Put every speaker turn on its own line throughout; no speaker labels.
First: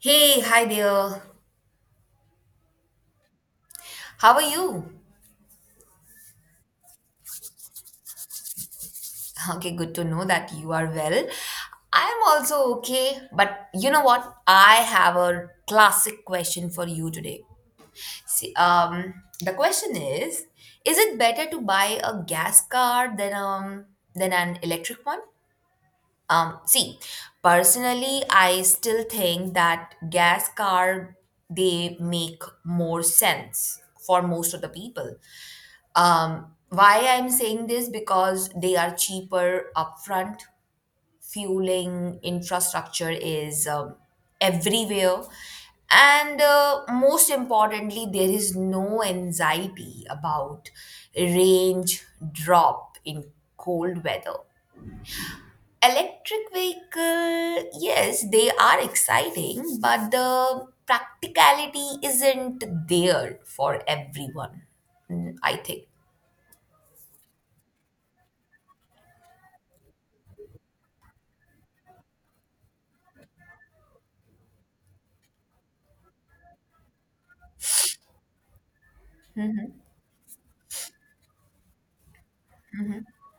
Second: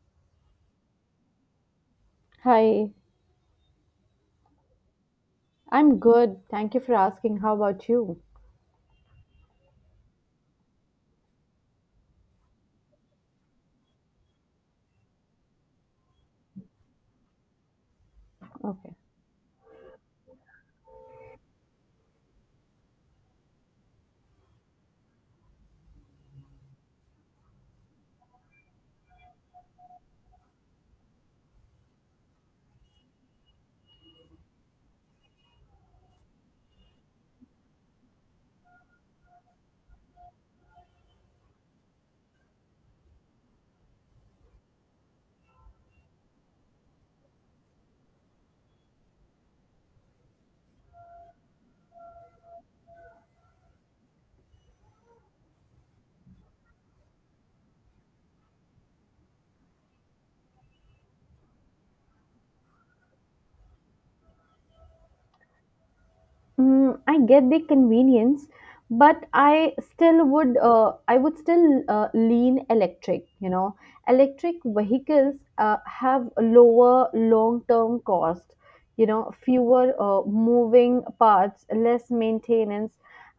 Hey, hi there.
Hi,
How are you?
I'm good. Thank you for asking. How about you?
Okay, good to know that you are well. I'm also okay, but you know what? I have a classic question for you today. See,
Okay.
the question is it better to buy a gas car than an electric one? See, personally, I still think that gas car they make more sense for most of the people. Why I'm saying this? Because they are cheaper upfront. Fueling infrastructure is everywhere, and most importantly, there is no anxiety about range drop in cold weather. Electric vehicle, yes, they are exciting, but the practicality isn't there for everyone. I think.
Mm, I get the convenience, but I would still lean electric. Electric vehicles have a lower long-term cost, fewer moving parts, less maintenance,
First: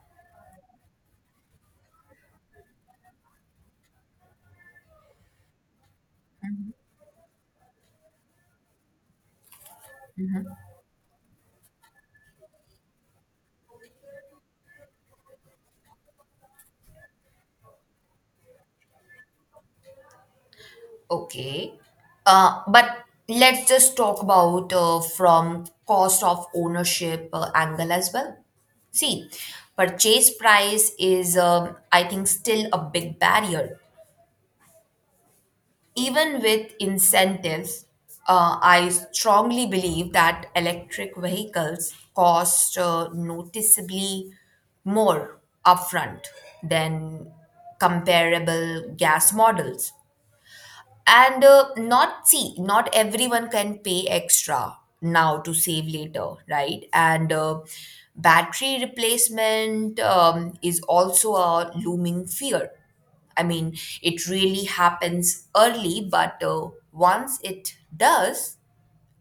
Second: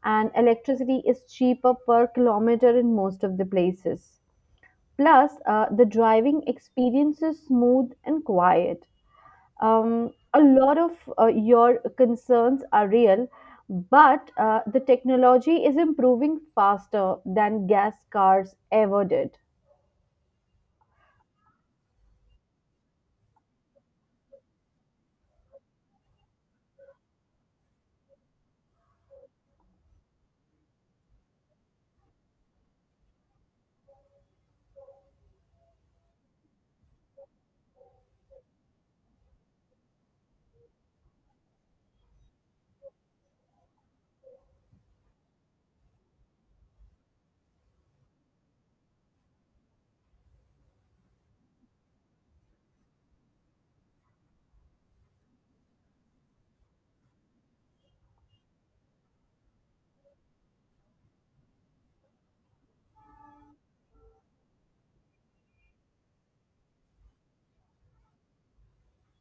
and electricity is cheaper per kilometer in most of the places. Plus, the driving experience is smooth and quiet. A lot of your concerns are real, but the technology is improving faster than gas cars ever did.
Okay. But let's just talk about from cost of ownership angle as well. See, purchase price is, I think, still a big barrier. Even with incentives, I strongly believe that electric vehicles cost noticeably more upfront than comparable gas models, and not see not everyone can pay extra now to save later, right? And battery replacement is also a looming fear. I mean, it really happens early, but once it does,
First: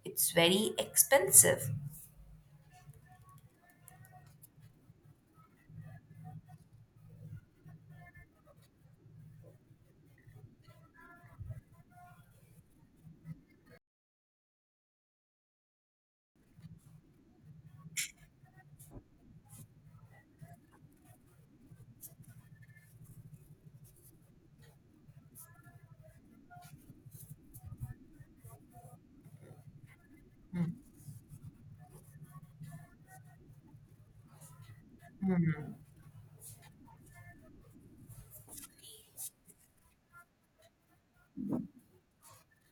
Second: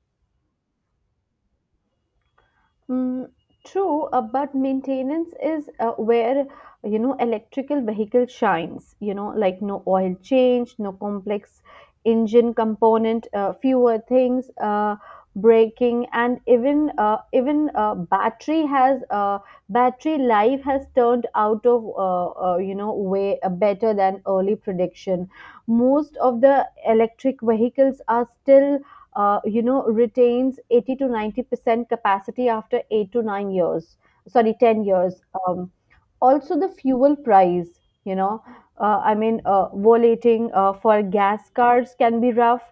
it's very expensive.
Mm, true, but maintenance is where electrical vehicle shines. Like no oil change, no complex engine component, fewer things, braking, and even battery life has turned out of way better than early prediction. Most of the electric vehicles are still retains 80 to 90% capacity after 8 to 9 years, sorry, 10 years. Um, Also, the fuel price, you know, I mean, volating for gas cars can be rough.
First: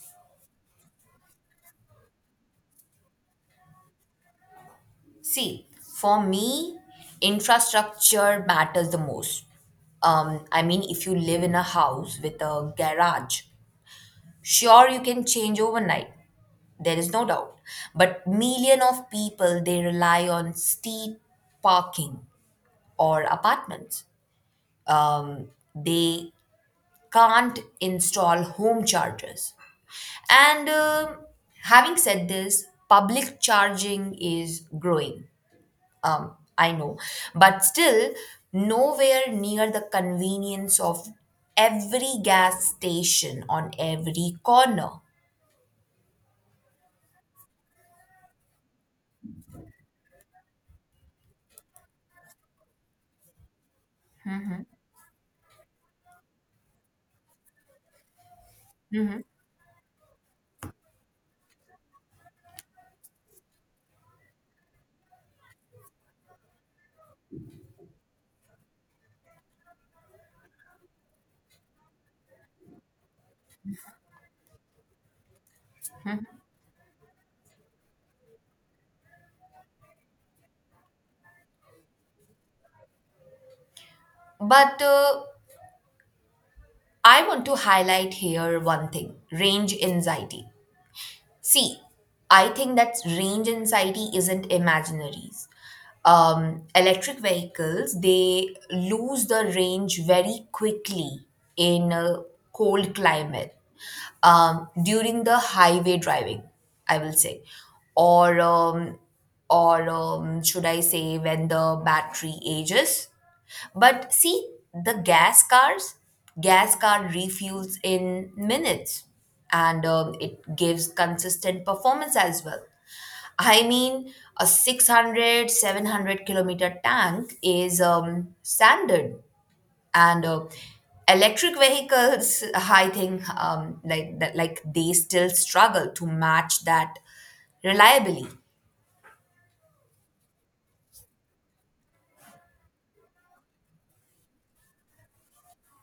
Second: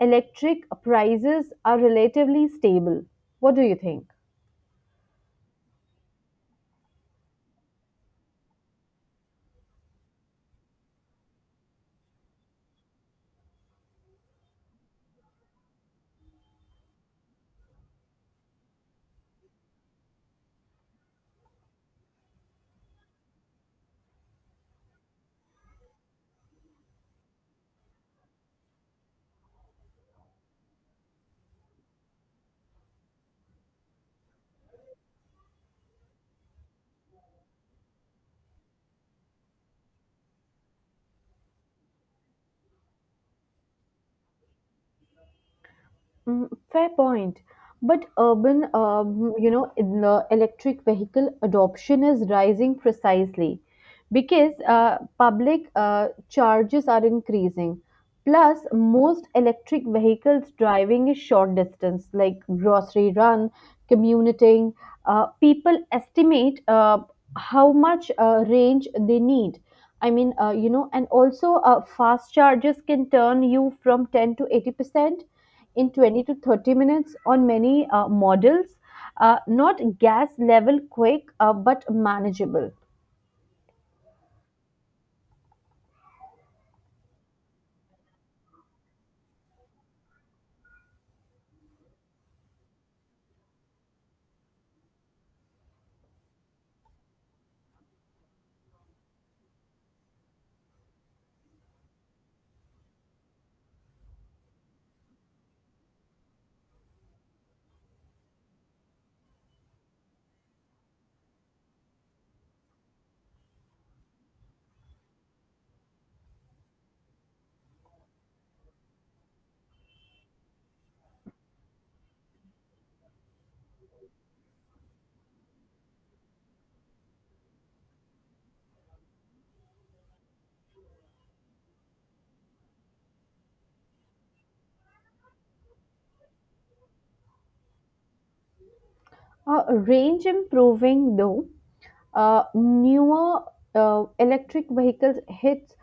Electric prices are relatively stable. What do you think?
See, for me, infrastructure matters the most. I mean, if you live in a house with a garage, sure, you can change overnight, there is no doubt. But million of people they rely on steep parking or apartments. Um, they can't install home chargers. And having said this, public charging is growing. I know, but still nowhere near the convenience of every gas station on every corner.
Mm, fair point. But urban, in the electric vehicle adoption is rising precisely because public charges are increasing. Plus,
Mhm.
most electric vehicles driving is short distance, like grocery run, commuting. People estimate how much range they need. I mean, and also fast charges can turn you from 10 to 80% in 20 to 30 minutes on many models. Not gas level quick, but manageable.
But I want to highlight here one thing, range anxiety. See, I think that range anxiety isn't imaginaries. Electric vehicles, they lose the range very quickly in a cold climate, during the highway driving, I will say. Or, um, or, should I say, when the battery ages? But see, the gas cars, gas car refuels in minutes and it gives consistent performance as well. I mean, a 600, 700 kilometer tank is standard, and electric vehicles, I think, like, that, like they still struggle to match that reliably.
Uh, Range improving though, newer electric vehicles hit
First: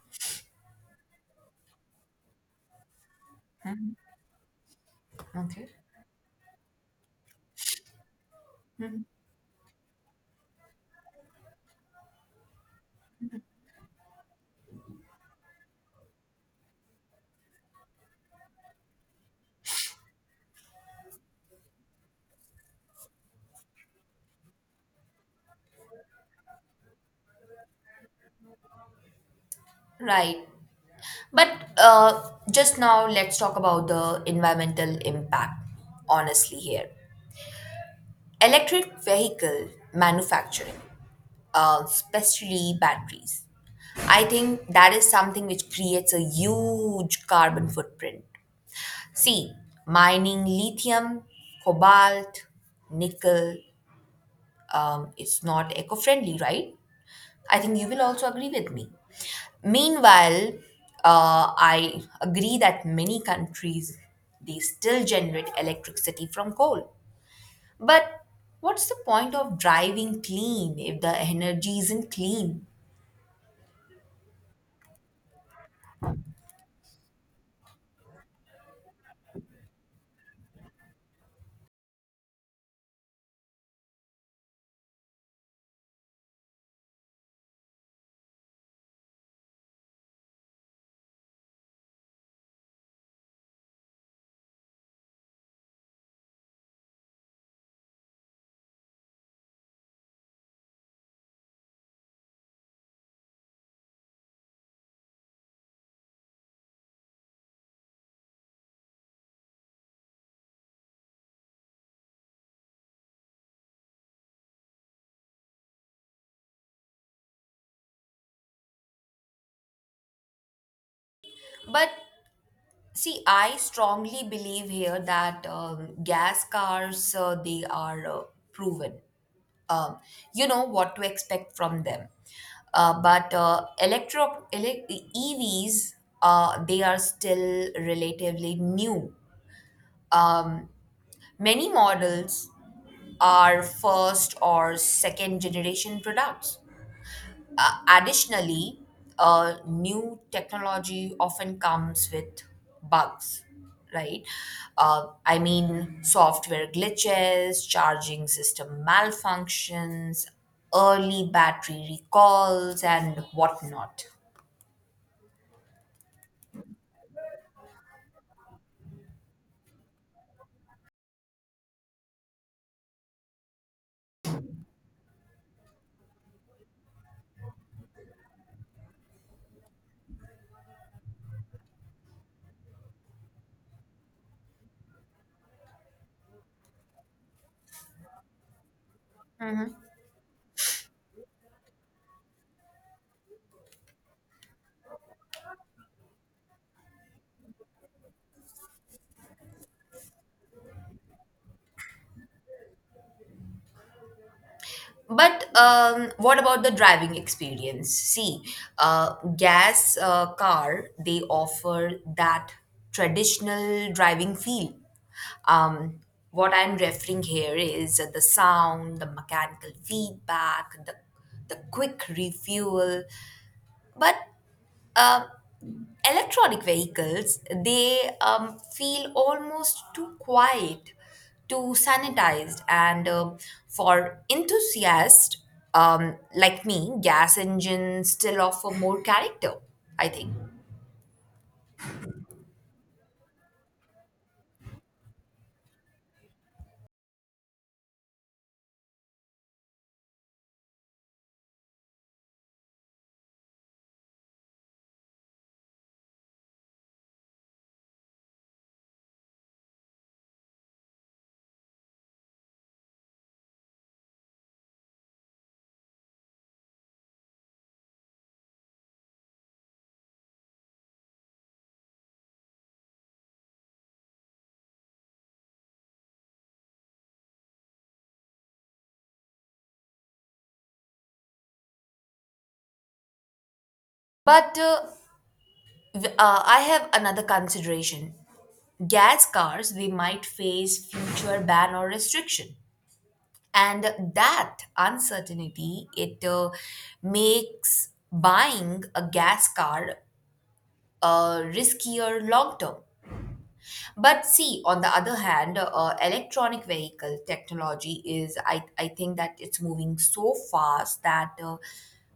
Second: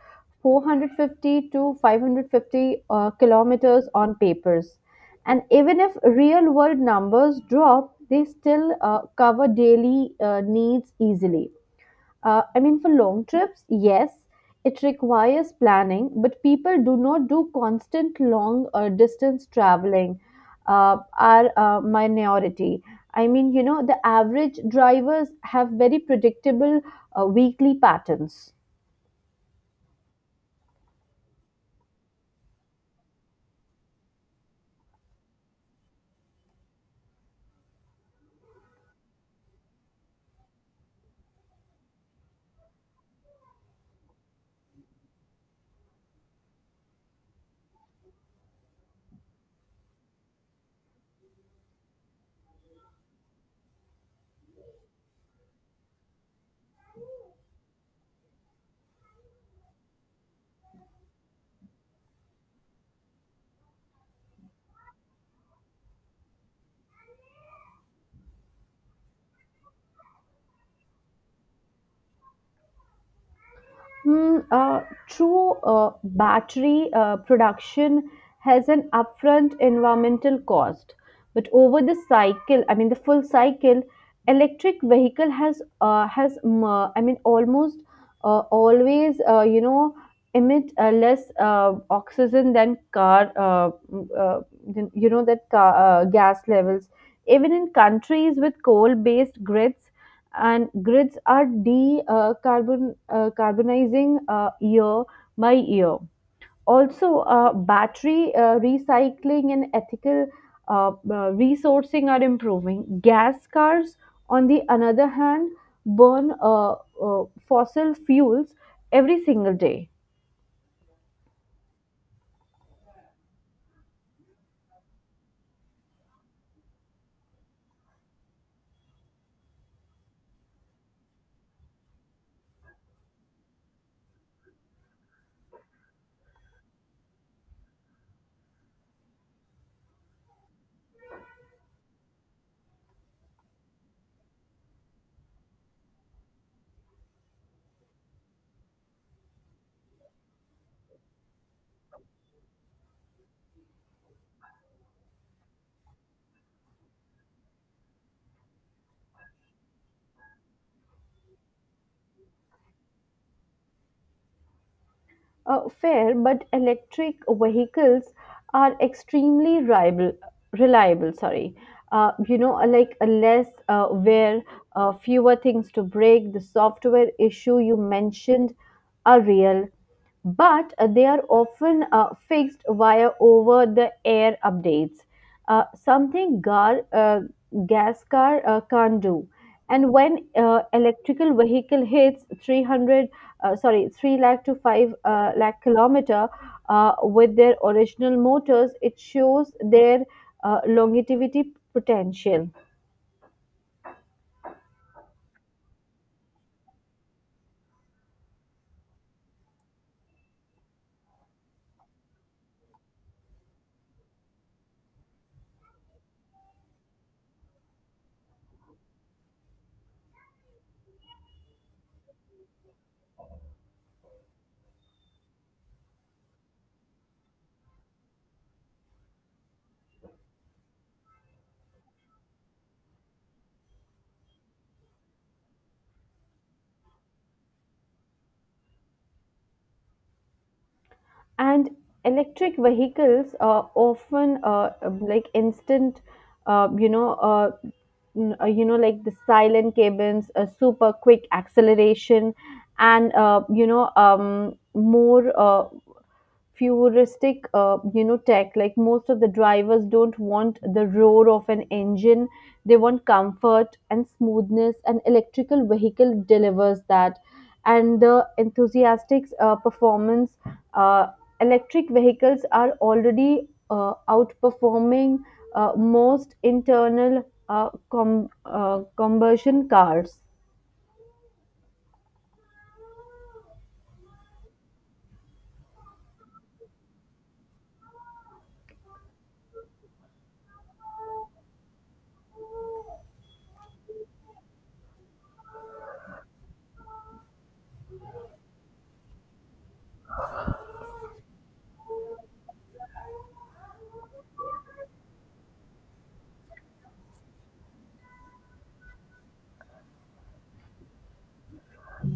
450 to 550 kilometers on papers. And
Okay.
even if real world numbers drop, they still cover daily needs easily. I mean, for long trips, yes, it requires planning, but people do not do constant long distance traveling, are a minority. I mean, the average drivers have very predictable weekly patterns.
Right. But uh, just now, let's talk about the environmental impact, honestly, here. Electric vehicle manufacturing, especially batteries, I think that is something which creates a huge carbon footprint. See, mining lithium, cobalt, nickel is not eco friendly, right? I think you will also agree with me. Meanwhile, I agree that many countries they still generate electricity from coal. But what's the point of driving clean if the energy isn't clean?
Mm, true battery production has an upfront environmental cost, but over the cycle, I mean the full cycle, electric vehicle has I mean almost always emit less oxygen than, that car, gas levels. Even in countries with coal-based grids and grids are de carbon carbonizing year by year. Also, battery recycling and ethical resourcing are improving. Gas cars, on the another hand, burn fossil fuels every single day.
But see, I strongly believe here that gas cars they are proven. Um, you know what to expect from them. Uh, but uh, electro ele- EVs, they are still relatively new. Um, many models are first or second generation products. Additionally, new technology often comes with bugs, right? I mean, software glitches, charging system malfunctions, early battery recalls, and whatnot.
Fair, but electric vehicles are extremely reliable. Reliable, sorry. Like less wear, fewer things to break. The software issue you mentioned are real, but they are often fixed via over the air updates, something gas car can't do. And when electrical vehicle hits 300, sorry, 3 lakh to 5 lakh kilometer with their original motors, it shows their longevity potential.
But what about the driving experience? See, gas car they offer that traditional driving feel. Um, what I'm referring here is the sound, the mechanical feedback, the quick refuel. But um electronic vehicles they feel almost too quiet, too sanitized, and for enthusiasts like me, gas engines still offer more character, I think.
And electric vehicles are often like instant uh, you know uh, like the silent cabins, a super quick acceleration, and more futuristic tech. Like most of the drivers don't want the roar of an engine. They want comfort and smoothness, and electrical vehicle delivers that. And the enthusiastic performance uh, electric vehicles are already outperforming most internal combustion cars.
But I have another consideration. Gas cars they might face future ban or restriction, and that uncertainty, it makes buying a gas car riskier long term. But see, on the other hand, electronic vehicle technology is, I think that it's moving so fast that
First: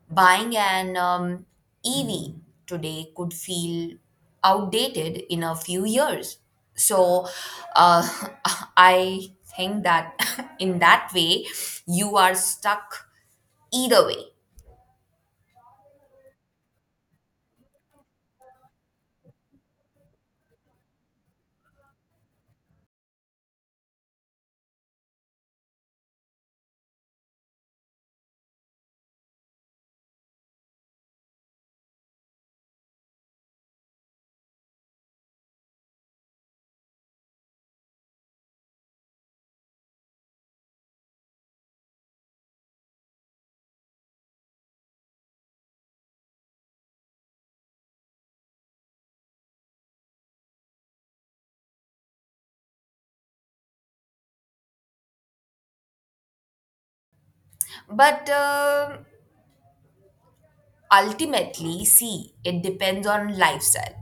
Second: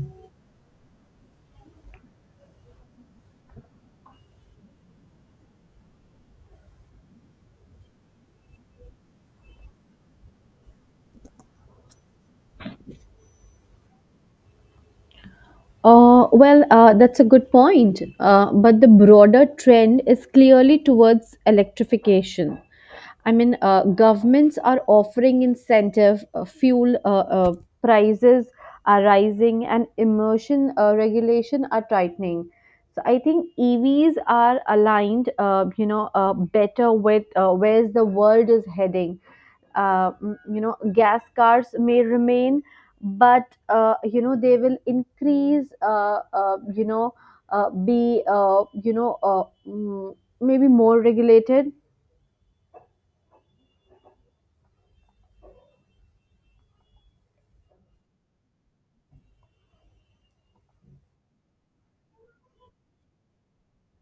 buying an EV today could feel outdated in a few years. So uh, I think that in that way, you are stuck either way.
Well, that's a good point. But the broader trend is clearly towards electrification. I mean, governments are offering incentive, fuel prices are rising, and emission regulation are tightening. So I think EVs are aligned, better with where the world is heading. You know, gas cars may remain, but you know they will increase be maybe more regulated.
But ultimately, see, it depends on lifestyle.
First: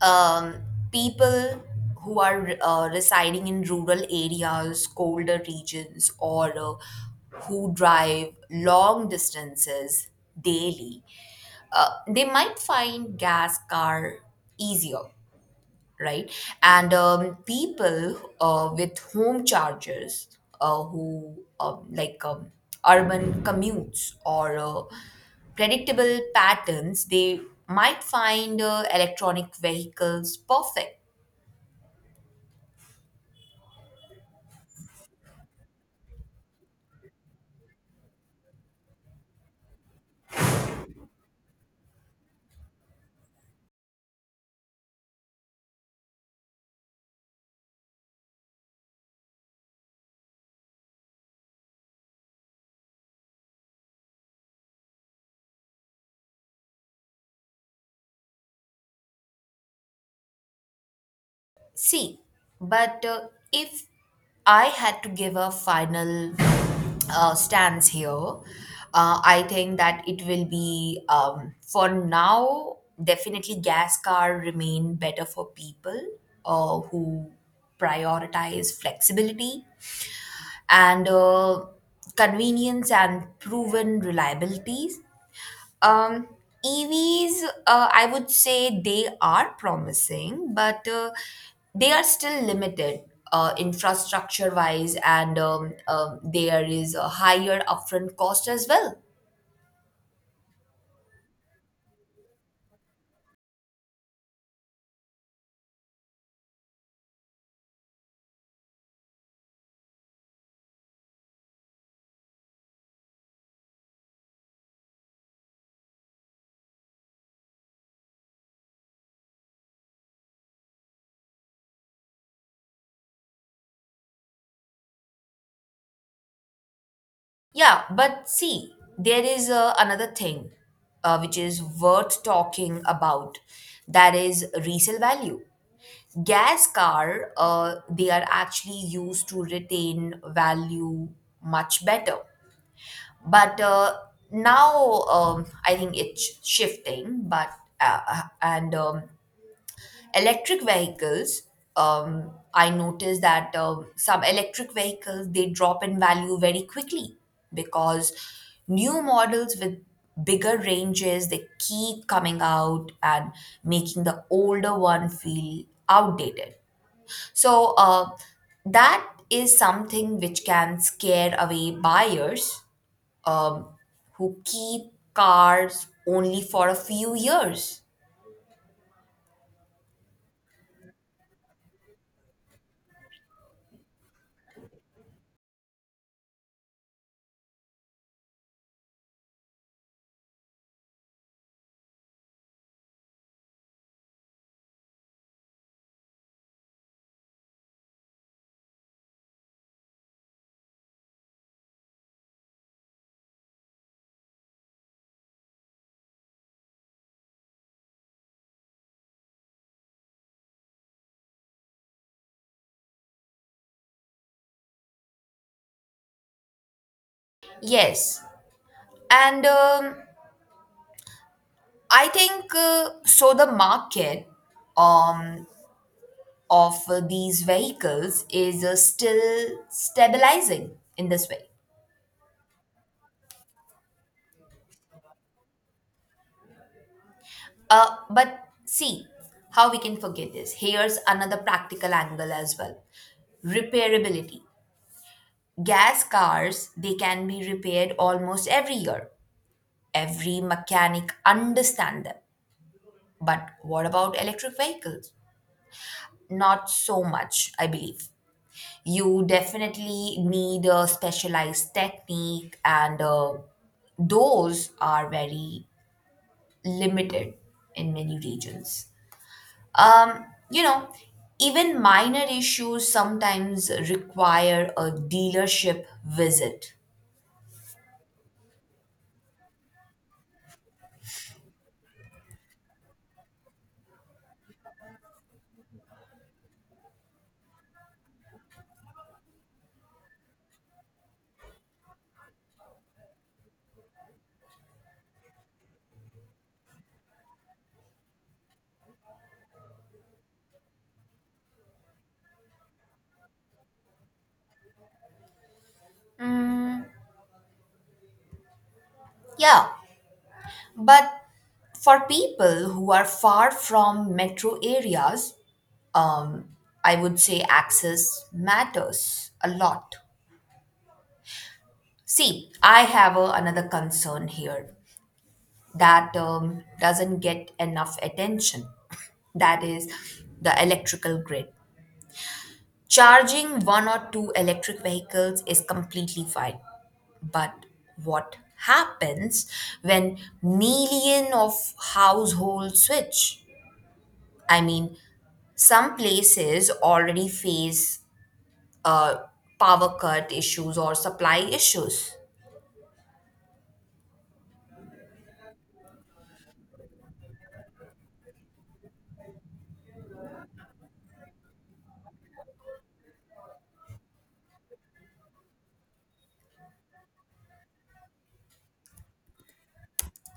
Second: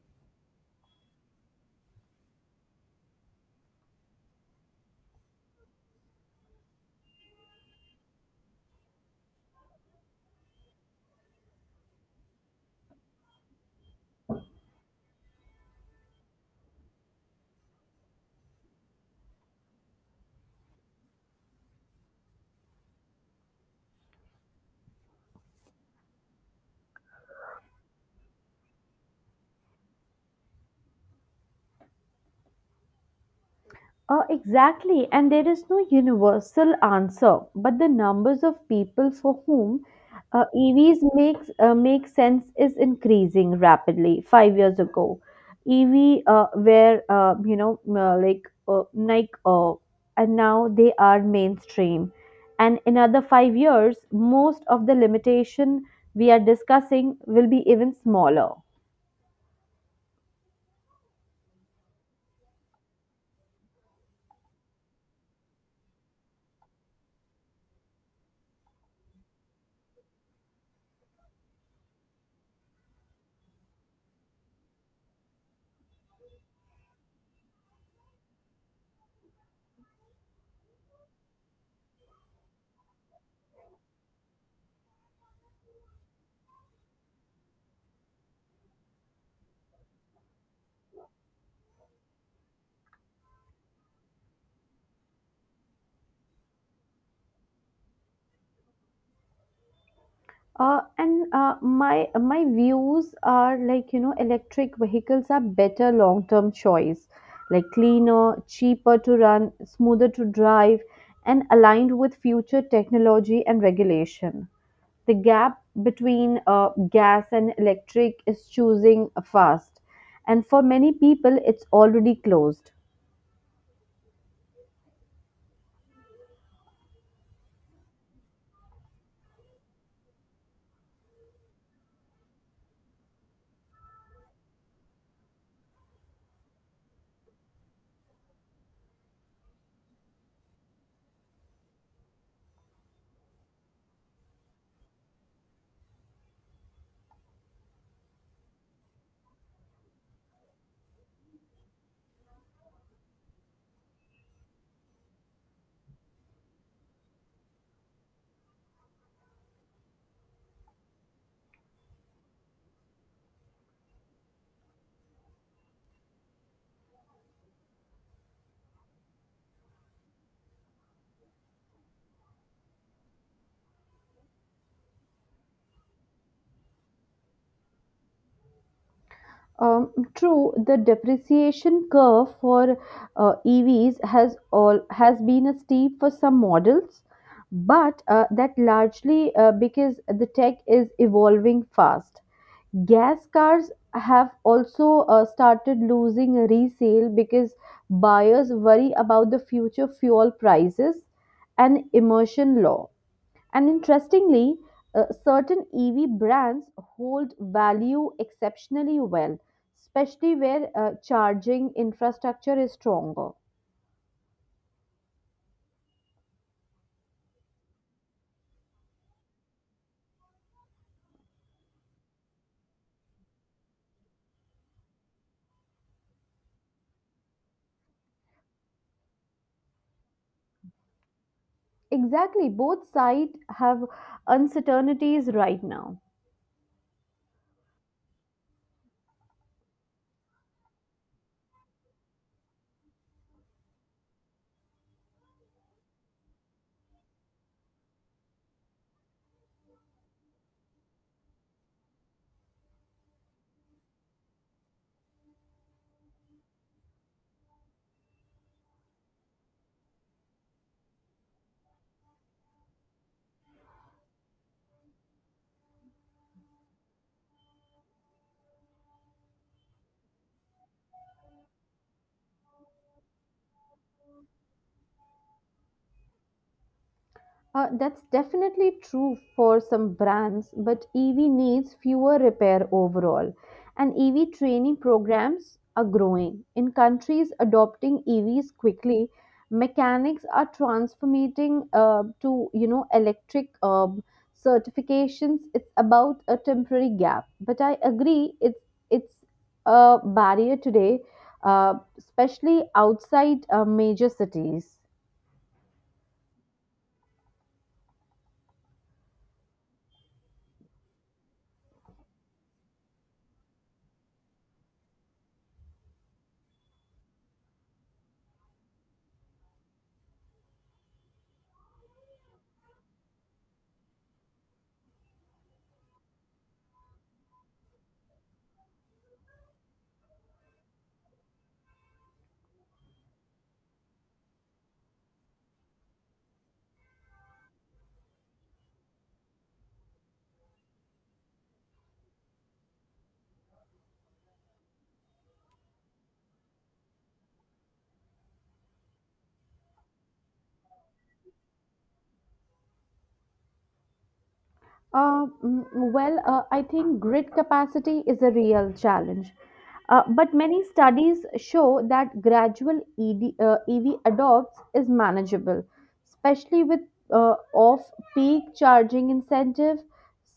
um, people who are residing in rural areas, colder regions, or who drive long distances daily, they might find gas car easier, right? And people with home chargers who urban commutes or predictable patterns, they might find electronic vehicles perfect.
Exactly, and there is no universal answer, but the numbers of people for whom EVs make sense is increasing rapidly. 5 years ago, EV were and now they are mainstream. And in another 5 years, most of the limitation we are discussing will be even smaller.
See, but if I had to give a final stance here, I think that it will be, for now, definitely gas car remain better for people who prioritize flexibility and convenience and proven reliability. um, EVs, I would say they are promising, but they are still limited infrastructure wise, and there is a higher upfront cost as well.
And my views are like electric vehicles are better long term choice, like cleaner, cheaper to run, smoother to drive, and aligned with future technology and regulation. The gap between gas and electric is choosing fast, and for many people it's already closed.
Yeah, but see, there is another thing which is worth talking about, that is resale value. Gas car, they are actually used to retain value much better, but now I think it's shifting, but and electric vehicles, I noticed that some electric vehicles they drop in value very quickly because new models with bigger ranges they keep coming out and making the older one feel outdated. So that is something which can scare away buyers um, who keep cars only for a few years.
True, the depreciation curve for EVs has been a steep for some models, but that largely because the tech is evolving fast. Gas cars have also started losing resale because buyers worry about the future fuel prices and emission law. And interestingly, certain EV brands hold value exceptionally well, especially where charging infrastructure is stronger.
Yes, and I think so. The market um, of these vehicles is still stabilizing in this way.
Exactly, both sides have uncertainties right now.
But see, how we can forget this? Here's another practical angle as well, repairability. Gas cars, they can be repaired almost every year. Every mechanic understand them. But what about electric vehicles? Not so much, I believe. You definitely need a specialized technique, and those are very limited in many regions. You know, even minor issues sometimes require a dealership visit.
That's definitely true for some brands, but EV needs fewer repair overall. And EV training programs are growing. In countries adopting EVs quickly, mechanics are transforming to electric certifications. It's about a temporary gap, but I agree it's a barrier today, especially outside major cities.
Yeah, but for people who are far from metro areas, um, I would say access matters a lot. See, I have a, another concern here that doesn't get enough attention. That is the electrical grid. Charging one or two electric vehicles is completely fine, but what happens when million of households switch? I mean, some places already face uh, power cut issues or supply issues.
Mm, I think grid capacity is a real challenge. But many studies show that gradual EV adopts is manageable, especially with off-peak charging incentive.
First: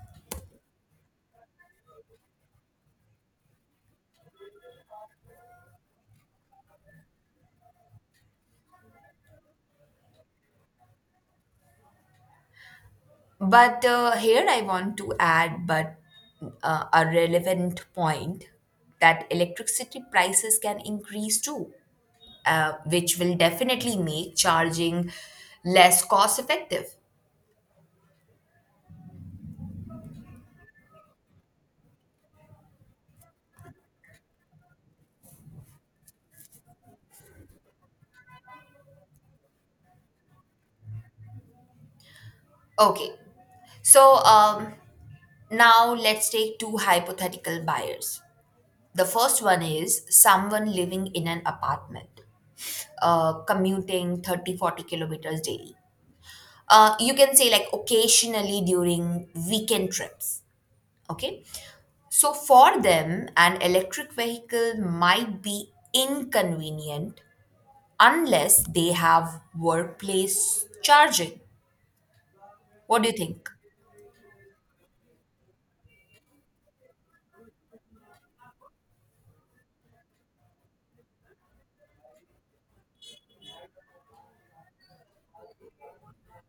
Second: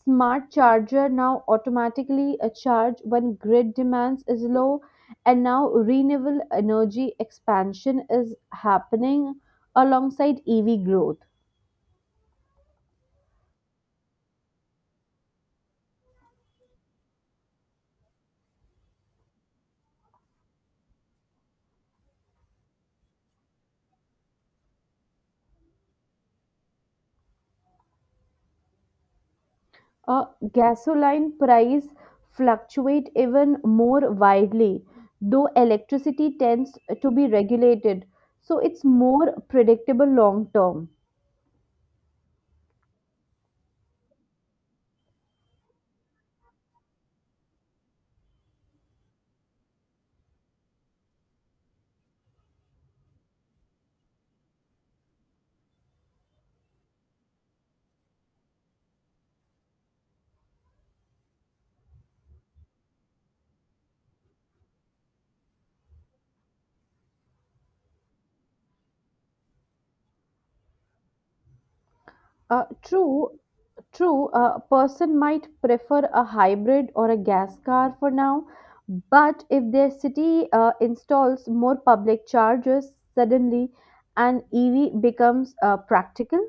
Smart charger now automatically charge when grid demands is low, and now renewable energy expansion is happening alongside EV growth.
But here I want to add, but a relevant point that electricity prices can increase too, which will definitely make charging less cost effective.
Uh, Gasoline price fluctuate even more widely, though electricity tends to be regulated, so it's more predictable long term.
Okay, so now let's take two hypothetical buyers. The first one is someone living in an apartment, commuting 30-40 kilometers daily. You can say like occasionally during weekend trips. Okay, so for them an electric vehicle might be inconvenient unless they have workplace charging.
Uh,
What do you
true,
think?
True, a person might prefer a hybrid or a gas car for now, but if their city installs more public chargers suddenly, an EV becomes practical.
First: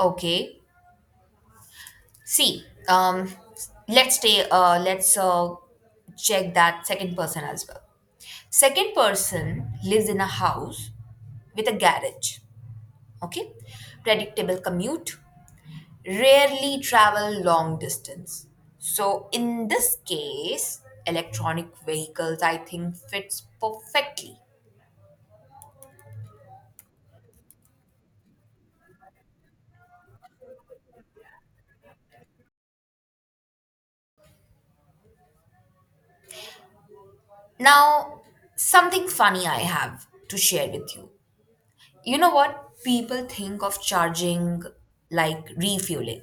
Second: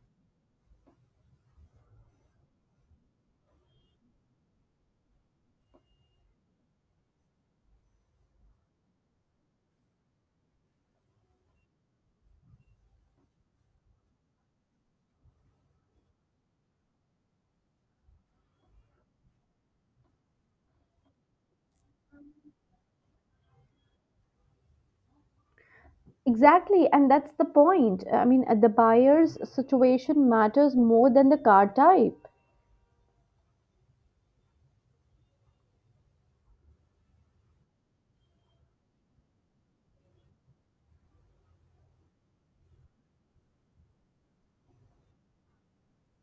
Okay, see, let's stay let's check that second person as well. Second person lives in a house with a garage. Okay, predictable commute, rarely travel long distance. So in this case, electronic vehicles I think fits perfectly.
Exactly, and that's the point. I mean, the buyer's situation matters more than the car type.
Now, something funny I have to share with you. You know what? People think of charging like refueling,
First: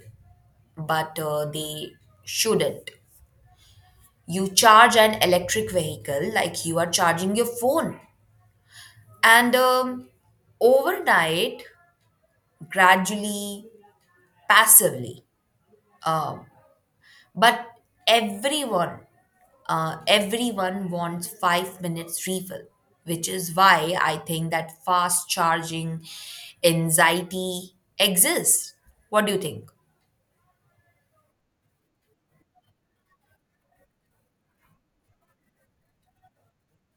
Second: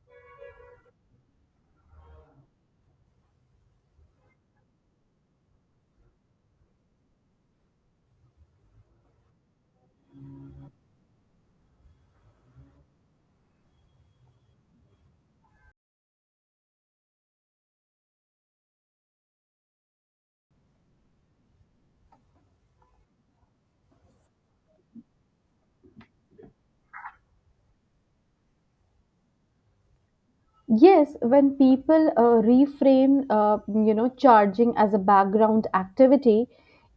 but they shouldn't. You charge an electric vehicle like you are charging your phone. And overnight, gradually, passively, um, but everyone, everyone wants 5 minutes refill, which is why I think that fast charging anxiety exists. What do you think?
Yes, when people reframe, charging as a background activity,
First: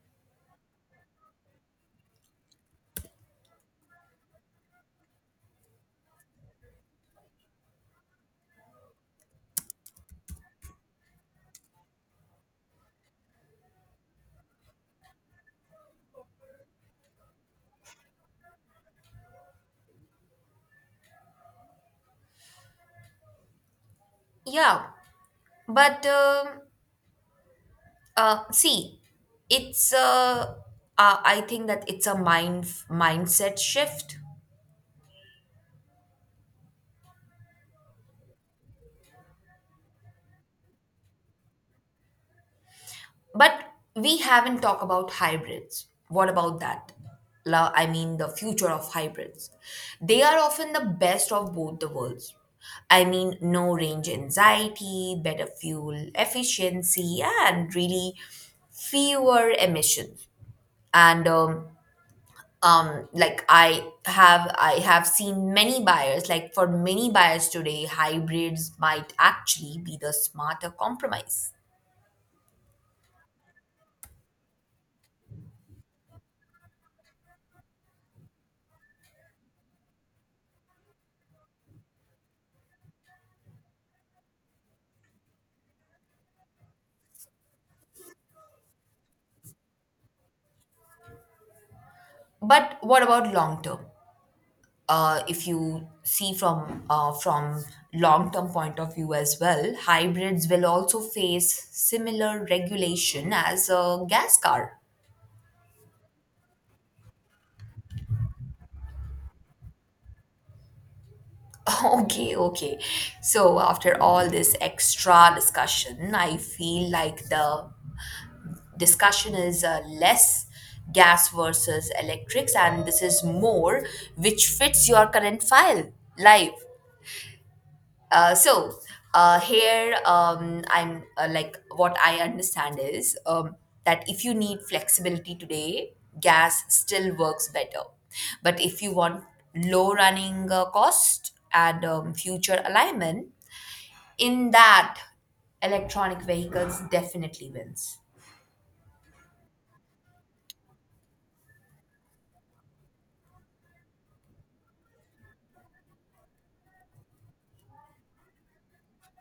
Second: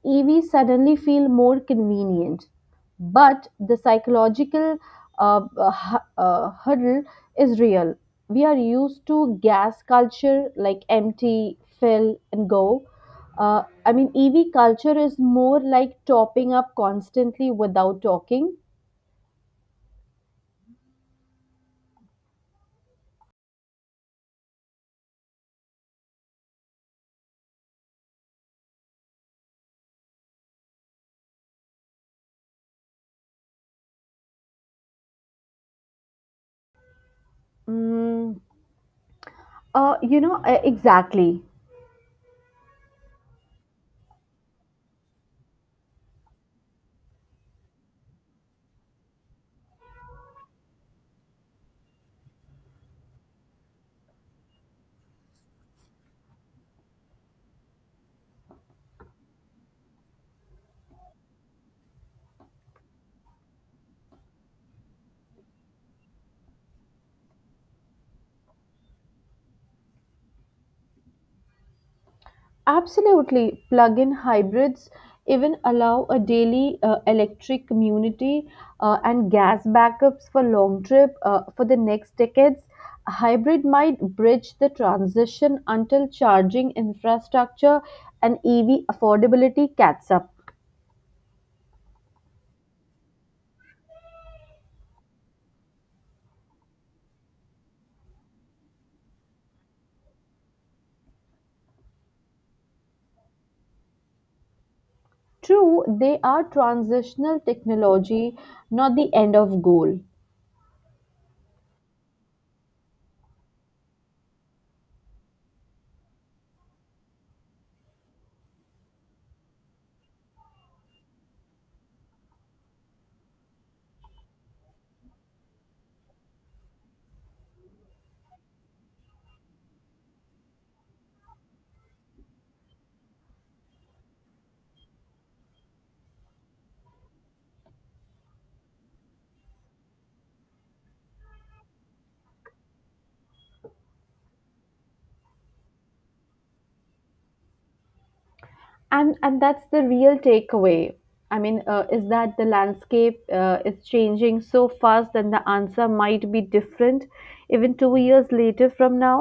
EV suddenly feel more convenient. But the psychological hurdle is real. We are used to gas culture like empty, fill, and go. I mean, EV culture is more like topping up constantly without talking.
Yeah, but see, it's I think that it's a mindset shift.
Mm, exactly.
But we haven't talked about hybrids. What about that? I mean, the future of hybrids. They are often the best of both the worlds. I mean, no range anxiety, better fuel efficiency, and really fewer emissions. And I have seen many buyers. Like for many buyers today, hybrids might actually be the smarter compromise.
Absolutely. Plug in hybrids even allow a daily electric community and gas backups for long trip for the next decades. A hybrid might bridge the transition until charging infrastructure and EV affordability catch up.
But what about long term? If you see from long term point of view as well, hybrids will also face similar regulation as a gas car.
True, they are transitional technology, not the end of goal.
Okay, okay. So after all this extra discussion, I feel like the discussion is less gas versus electrics, and this is more which fits your current file life. So here, I'm like what I understand is that if you need flexibility today, gas still works better. But if you want low running cost and future alignment, in that, electronic vehicles definitely wins.
And that's the real takeaway. I mean, is that the landscape is changing so fast, and the answer might be different even 2 years later from now.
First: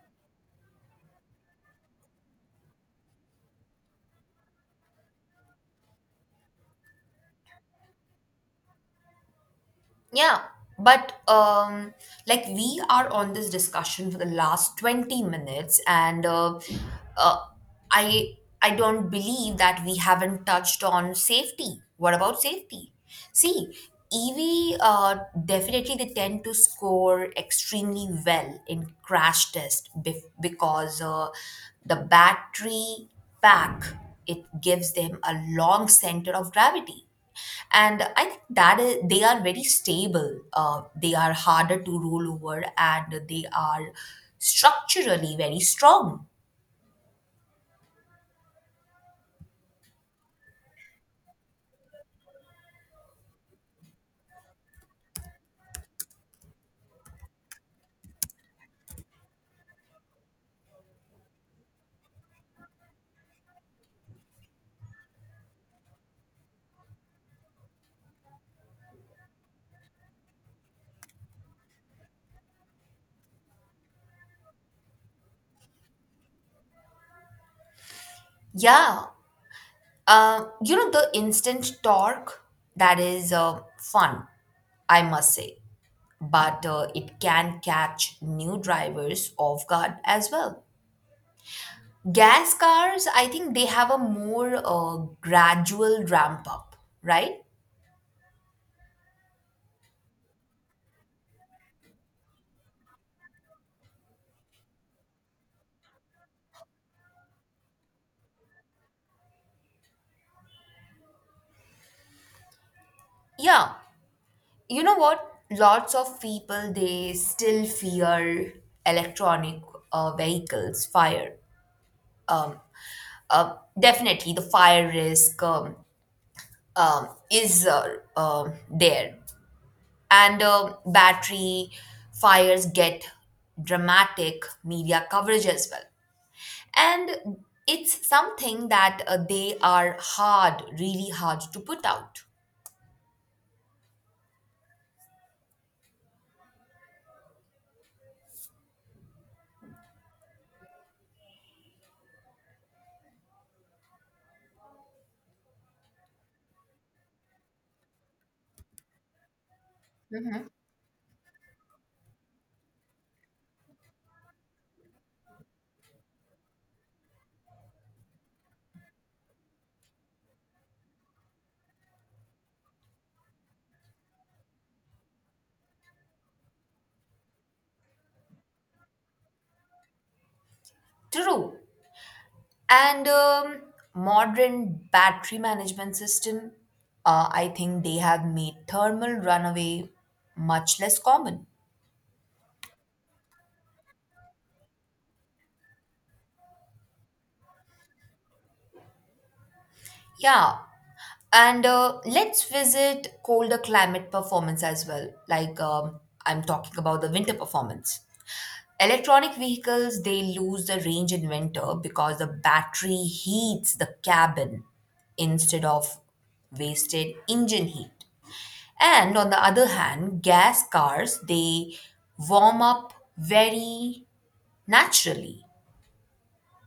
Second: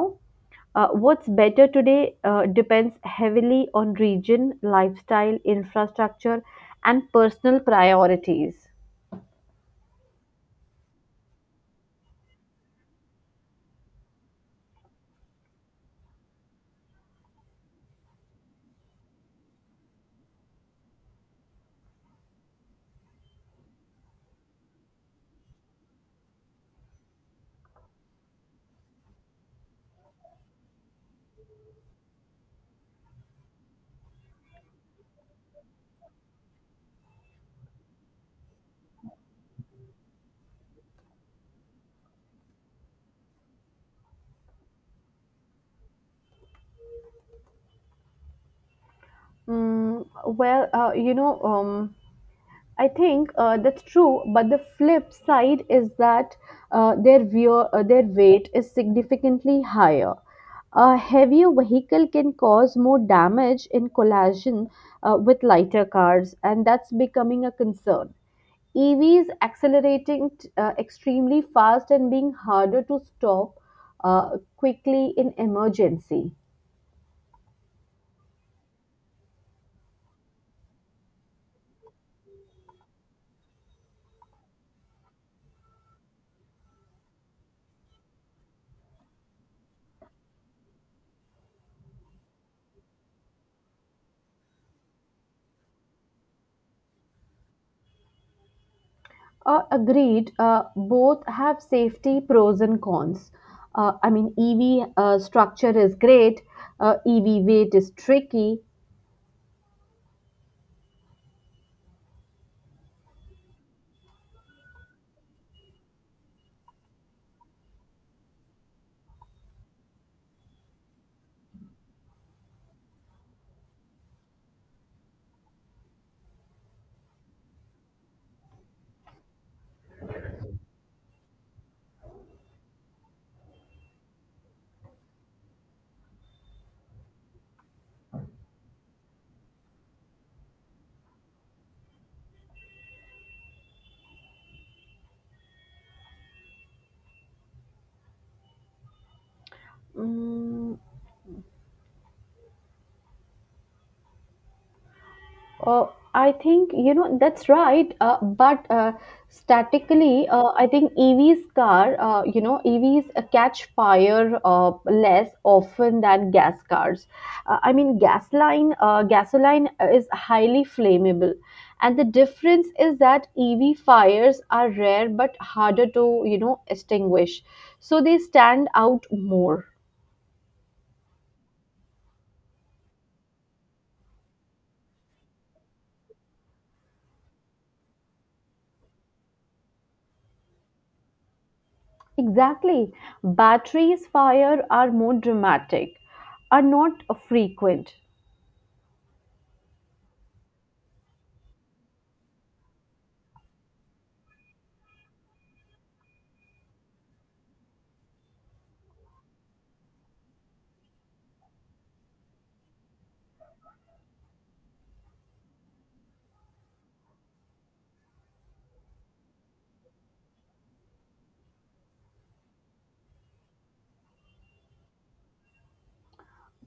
What's better today depends heavily on region lifestyle infrastructure and personal priorities.
Yeah, but like we are on this discussion for the last 20 minutes, and uh, I I don't believe that we haven't touched on safety. What about safety? See, EV, definitely they tend to score extremely well in crash test because the battery pack, it gives them a long center of gravity, and I think that is, they are very stable, they are harder to roll over, and they are structurally very strong.
Mm, I think that's true, but the flip side is that their weight is significantly higher. A heavier vehicle can cause more damage in collision with lighter cars, and that's becoming a concern. EVs accelerating extremely fast and being harder to stop quickly in emergency.
Yeah, you know the instant torque, that is fun, I must say, but it can catch new drivers off guard as well. Gas cars, I think, they have a more gradual ramp up, right?
Agreed. Both have safety pros and cons. I mean, EV structure is great. EV weight is tricky.
Yeah, you know what, lots of people they still fear electronic vehicles fire. um, definitely the fire risk is, there, and battery fires get dramatic media coverage as well, and it's something that they are hard, really hard to put out.
Mm. Uh, I think that's right. But Statically,
Hmm.
I think you know, EVs catch fire less often than gas cars. I mean, gasoline is highly flammable, and the difference is that EV fires are rare but harder to extinguish, so they stand out more.
True. And modern battery management system, I think they have made thermal runaway much less common.
Exactly. Batteries fire are more dramatic, are not frequent.
Yeah, and let's visit colder climate performance as well, like I'm talking about the winter performance. Electronic vehicles they lose the range in winter because the battery heats the cabin instead of wasted engine heat. And on the other hand, gas cars, they warm up very naturally.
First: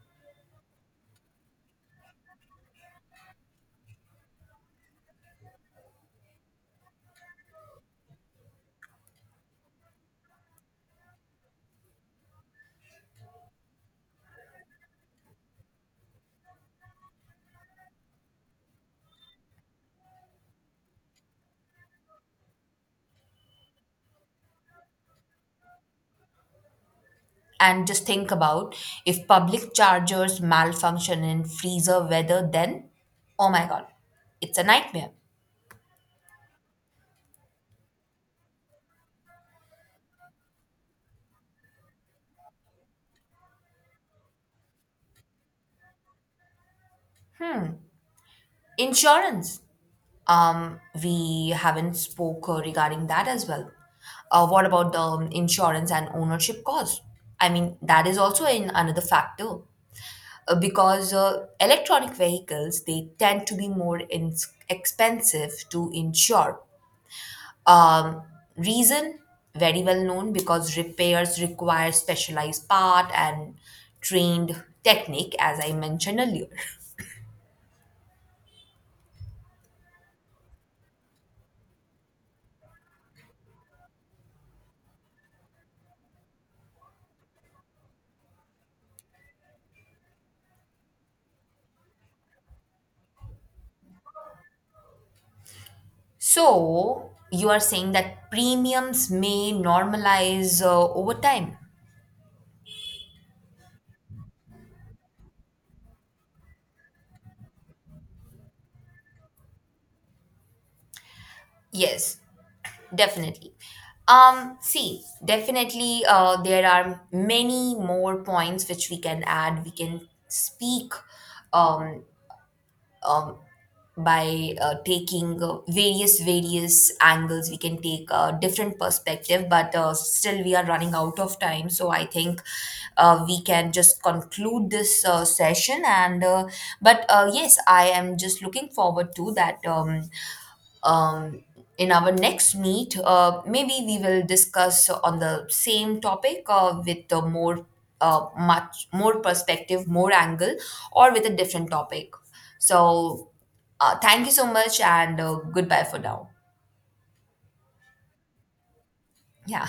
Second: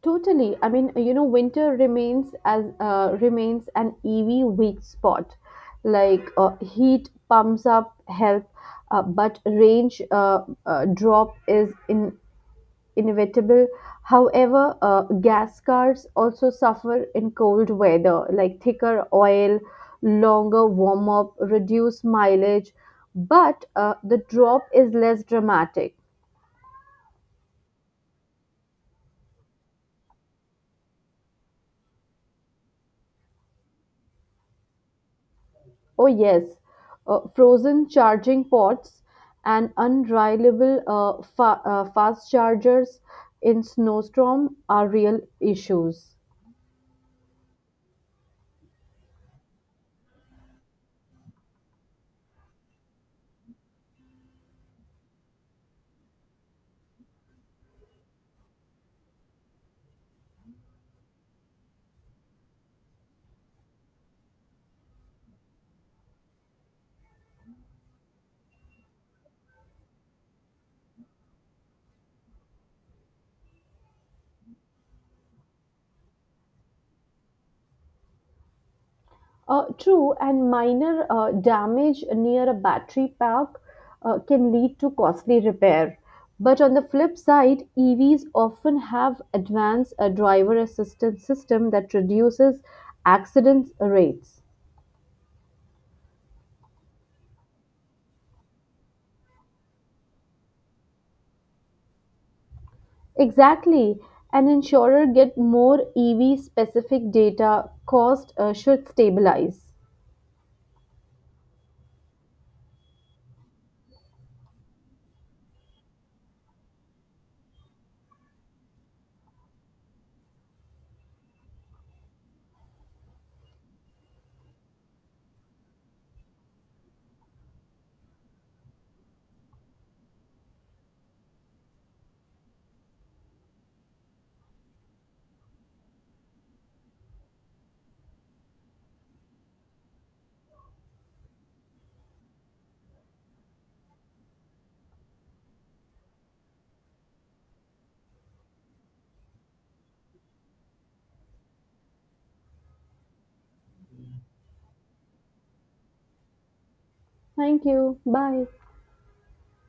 Totally. I mean, winter remains as remains an EV weak spot. Like heat pumps up help, but range drop is in inevitable. However, gas cars also suffer in cold weather, like thicker oil, longer warm up, reduced mileage, but the drop is less dramatic.
And just think about, if public chargers malfunction in freezer weather, then oh my God, it's a nightmare.
Oh, yes, frozen charging ports and unreliable fast chargers in snowstorm are real issues.
Insurance. We haven't spoke regarding that as well. What about the insurance and ownership cost? I mean, that is also in another factor. Because electronic vehicles they tend to be more expensive to insure, um, reason very well known because repairs require specialized part and trained technique as I mentioned earlier.
True, and minor damage near a battery pack can lead to costly repair. But on the flip side, EVs often have advanced driver assistance system that reduces accident rates.
So you are saying that premiums may normalize over time?
Exactly, an insurer get more EV specific data. Cost should stabilize.
Yes, definitely. See, definitely, there are many more points which we can add. We can speak um, um, by taking various angles. We can take a different perspective, but still we are running out of time. So I think we can just conclude this session. And But yes, I am just looking forward to that. Um, in our next meet, maybe we will discuss on the same topic with the more much more perspective, more angle, or with a different topic. So, thank you so much, and goodbye for now.
Thank you. Bye.
Yeah.